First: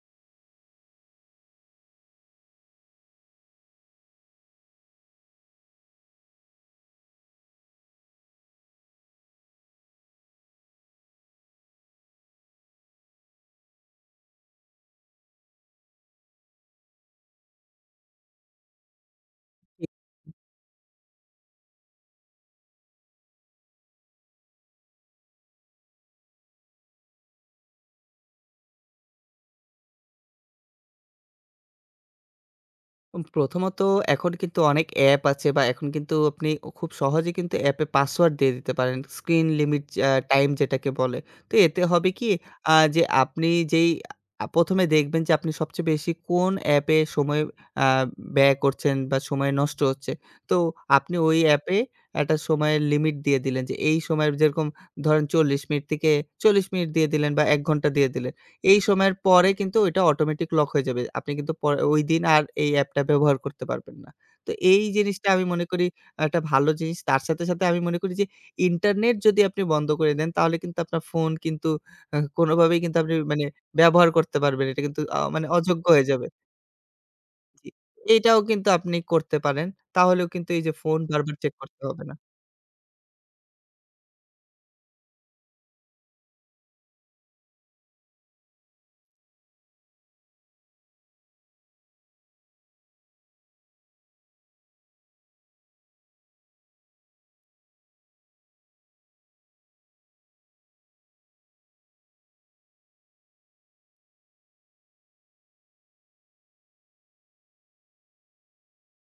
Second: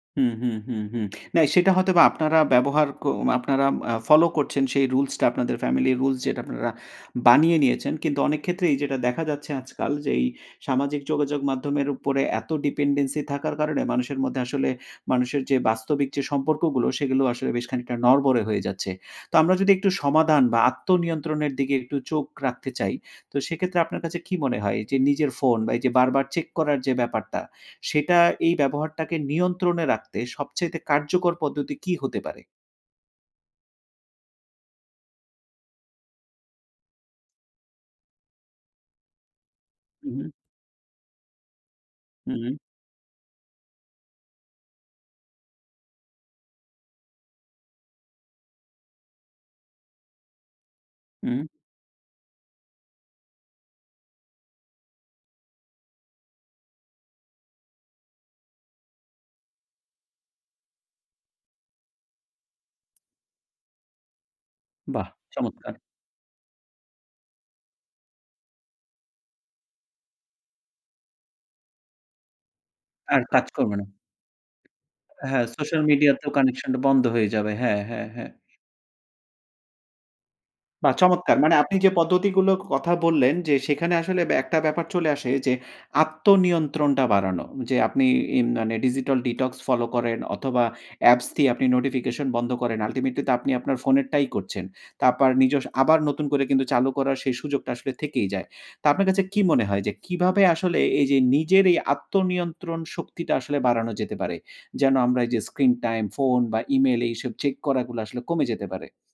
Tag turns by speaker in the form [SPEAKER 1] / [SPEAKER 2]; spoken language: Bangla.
[SPEAKER 1] হুম, হুম, হুম, হুম না সেটা হয়তোবা আপনারা ব্যবহার কো আপনারা অ্যা ফলো করছেন সেই রুলসটা আপনাদের ফ্যামিলি রুলস যেটা আপনারা বানিয়ে নিয়েছেন। কিন্তু অনেক ক্ষেত্রেই যেটা দেখা যাচ্ছে আজকাল যে এই সামাজিক যোগাযোগ মাধ্যমের উপরে এত ডিপেন্ডেন্সি থাকার কারণে মানুষের মধ্যে আসলে মানুষের যে, বাস্তবিক যে সম্পর্কগুলো সেগুলো আসলে বেশ খানিকটা নড়বড়ে হয়ে যাচ্ছে। তো আমরা যদি
[SPEAKER 2] জি।
[SPEAKER 1] একটু সমাধান বা আত্মনিয়ন্ত্রণের দিকে একটু চোখ রাখতে চাই, তো সেক্ষেত্রে আপনার কাছে কি মনে হয় যে, নিজের ফোন বা এই যে বারবার চেক করার যেই ব্যাপারটা সেটা এই ব্যবহারটাকে নিয়ন্ত্রণে রাখতে সবচাইতে কার্যকর পদ্ধতি কী হতে পারে?
[SPEAKER 2] উম প্রথমত এখন কিন্তু অনেক অ্যাপ আছে বা এখন কিন্তু আপনি উ খুব সহজেই কিন্তু অ্যাপে পাসওয়ার্ড দিয়ে দিতে পারেন স্ক্রিন লিমিট চ্যা
[SPEAKER 1] উহু।
[SPEAKER 2] টাইম যেটাকে বলে, তো এতে হবে কি
[SPEAKER 1] হু, হু।
[SPEAKER 2] আ যে আপনি যেই আ ১ম এ দেখবেন যে আপনি সবচেয়ে বেশি কোন অ্যাপে সময় আ ব্যয় করছেন বা সময় নষ্ট হচ্ছে তো, আপনি ওই
[SPEAKER 1] উম
[SPEAKER 2] অ্যাপে একটা সময়ের লিমিট দিয়ে দিলেন যে এই সময়ের যেরকম ধরে, ন ৪০ মিনিট থেকে ৪০ মিনিট দিয়ে দিলেন বা ১ ঘণ্টা দিয়ে দিলেন। এই সময়ের পরে কিন্তু ওইটা অটোমেটিক লক হয়ে যাবে। আপনি কিন্তু পরে ওই দিন আর এই এ্যাপটা ব্যবহার করতে পারবেন না। তো এই
[SPEAKER 1] বাহ
[SPEAKER 2] জিনিসটা আমি মনে
[SPEAKER 1] চমৎকার!
[SPEAKER 2] করি আ একটা ভালো জিনিস তার সাথে, সাথে আমি মনে করি যে ইন্টারনেট যদি আপনি বন্ধ করে দেন তাহলে কিন্তু আপনার ফোন কিন্তু অ্যা কোনভাবেই কিন্তু আপনি
[SPEAKER 1] আর
[SPEAKER 2] মানে
[SPEAKER 1] কাজ করবে না।
[SPEAKER 2] ব্যবহার করতে পারবেন না। এটা কিন্তু আ মানে
[SPEAKER 1] হ্যাঁ, সোশ্যাল
[SPEAKER 2] অযোগ্য হয়ে যাবে।
[SPEAKER 1] মিডিয়াতেও কানেকশনটা বন্ধ হয়ে যাবে।
[SPEAKER 2] জি,
[SPEAKER 1] হ্যাঁ, হ্যাঁ, হ্যাঁ।
[SPEAKER 2] এটাও কিন্তু আপনি করতে পারেন। তাহলেও কিন্তু এই যে
[SPEAKER 1] বাহ
[SPEAKER 2] ফোন বারবার
[SPEAKER 1] চমৎকার!
[SPEAKER 2] চেক
[SPEAKER 1] মানে আপনি
[SPEAKER 2] করতে
[SPEAKER 1] যে
[SPEAKER 2] হবে না।
[SPEAKER 1] পদ্ধতিগুলোর কথা বললেন, যে সেখানে আসলে ব্যা একটা ব্যাপার চলে আসে যে আত্মনিয়ন্ত্রণটা বাড়ানো যে আপনি ইম মানে digital detox ফলো করেন অথবা অ্যাপস দিয়ে আপনি নোটিফিকেশন বন্ধ করেন ultimately তো আপনি আপনার ফোনের টাই করছেন। তারপর নিজস্ব আবার নতুন করে চালু করার সেই সুযোগটা আসলে থেকেই যায়। তো আপনার কাছে কি মনে হয় যে কিভাবে আসলে এই যে নিজের এই আত্মনিয়ন্ত্রণ শক্তিটা আসলে বাড়ানো যেতে পারে। যেন আমরা এই যে screen time ফোন বা ইমেইল এইসব চেক করা গুলো আসলে কমে যেতে পারে।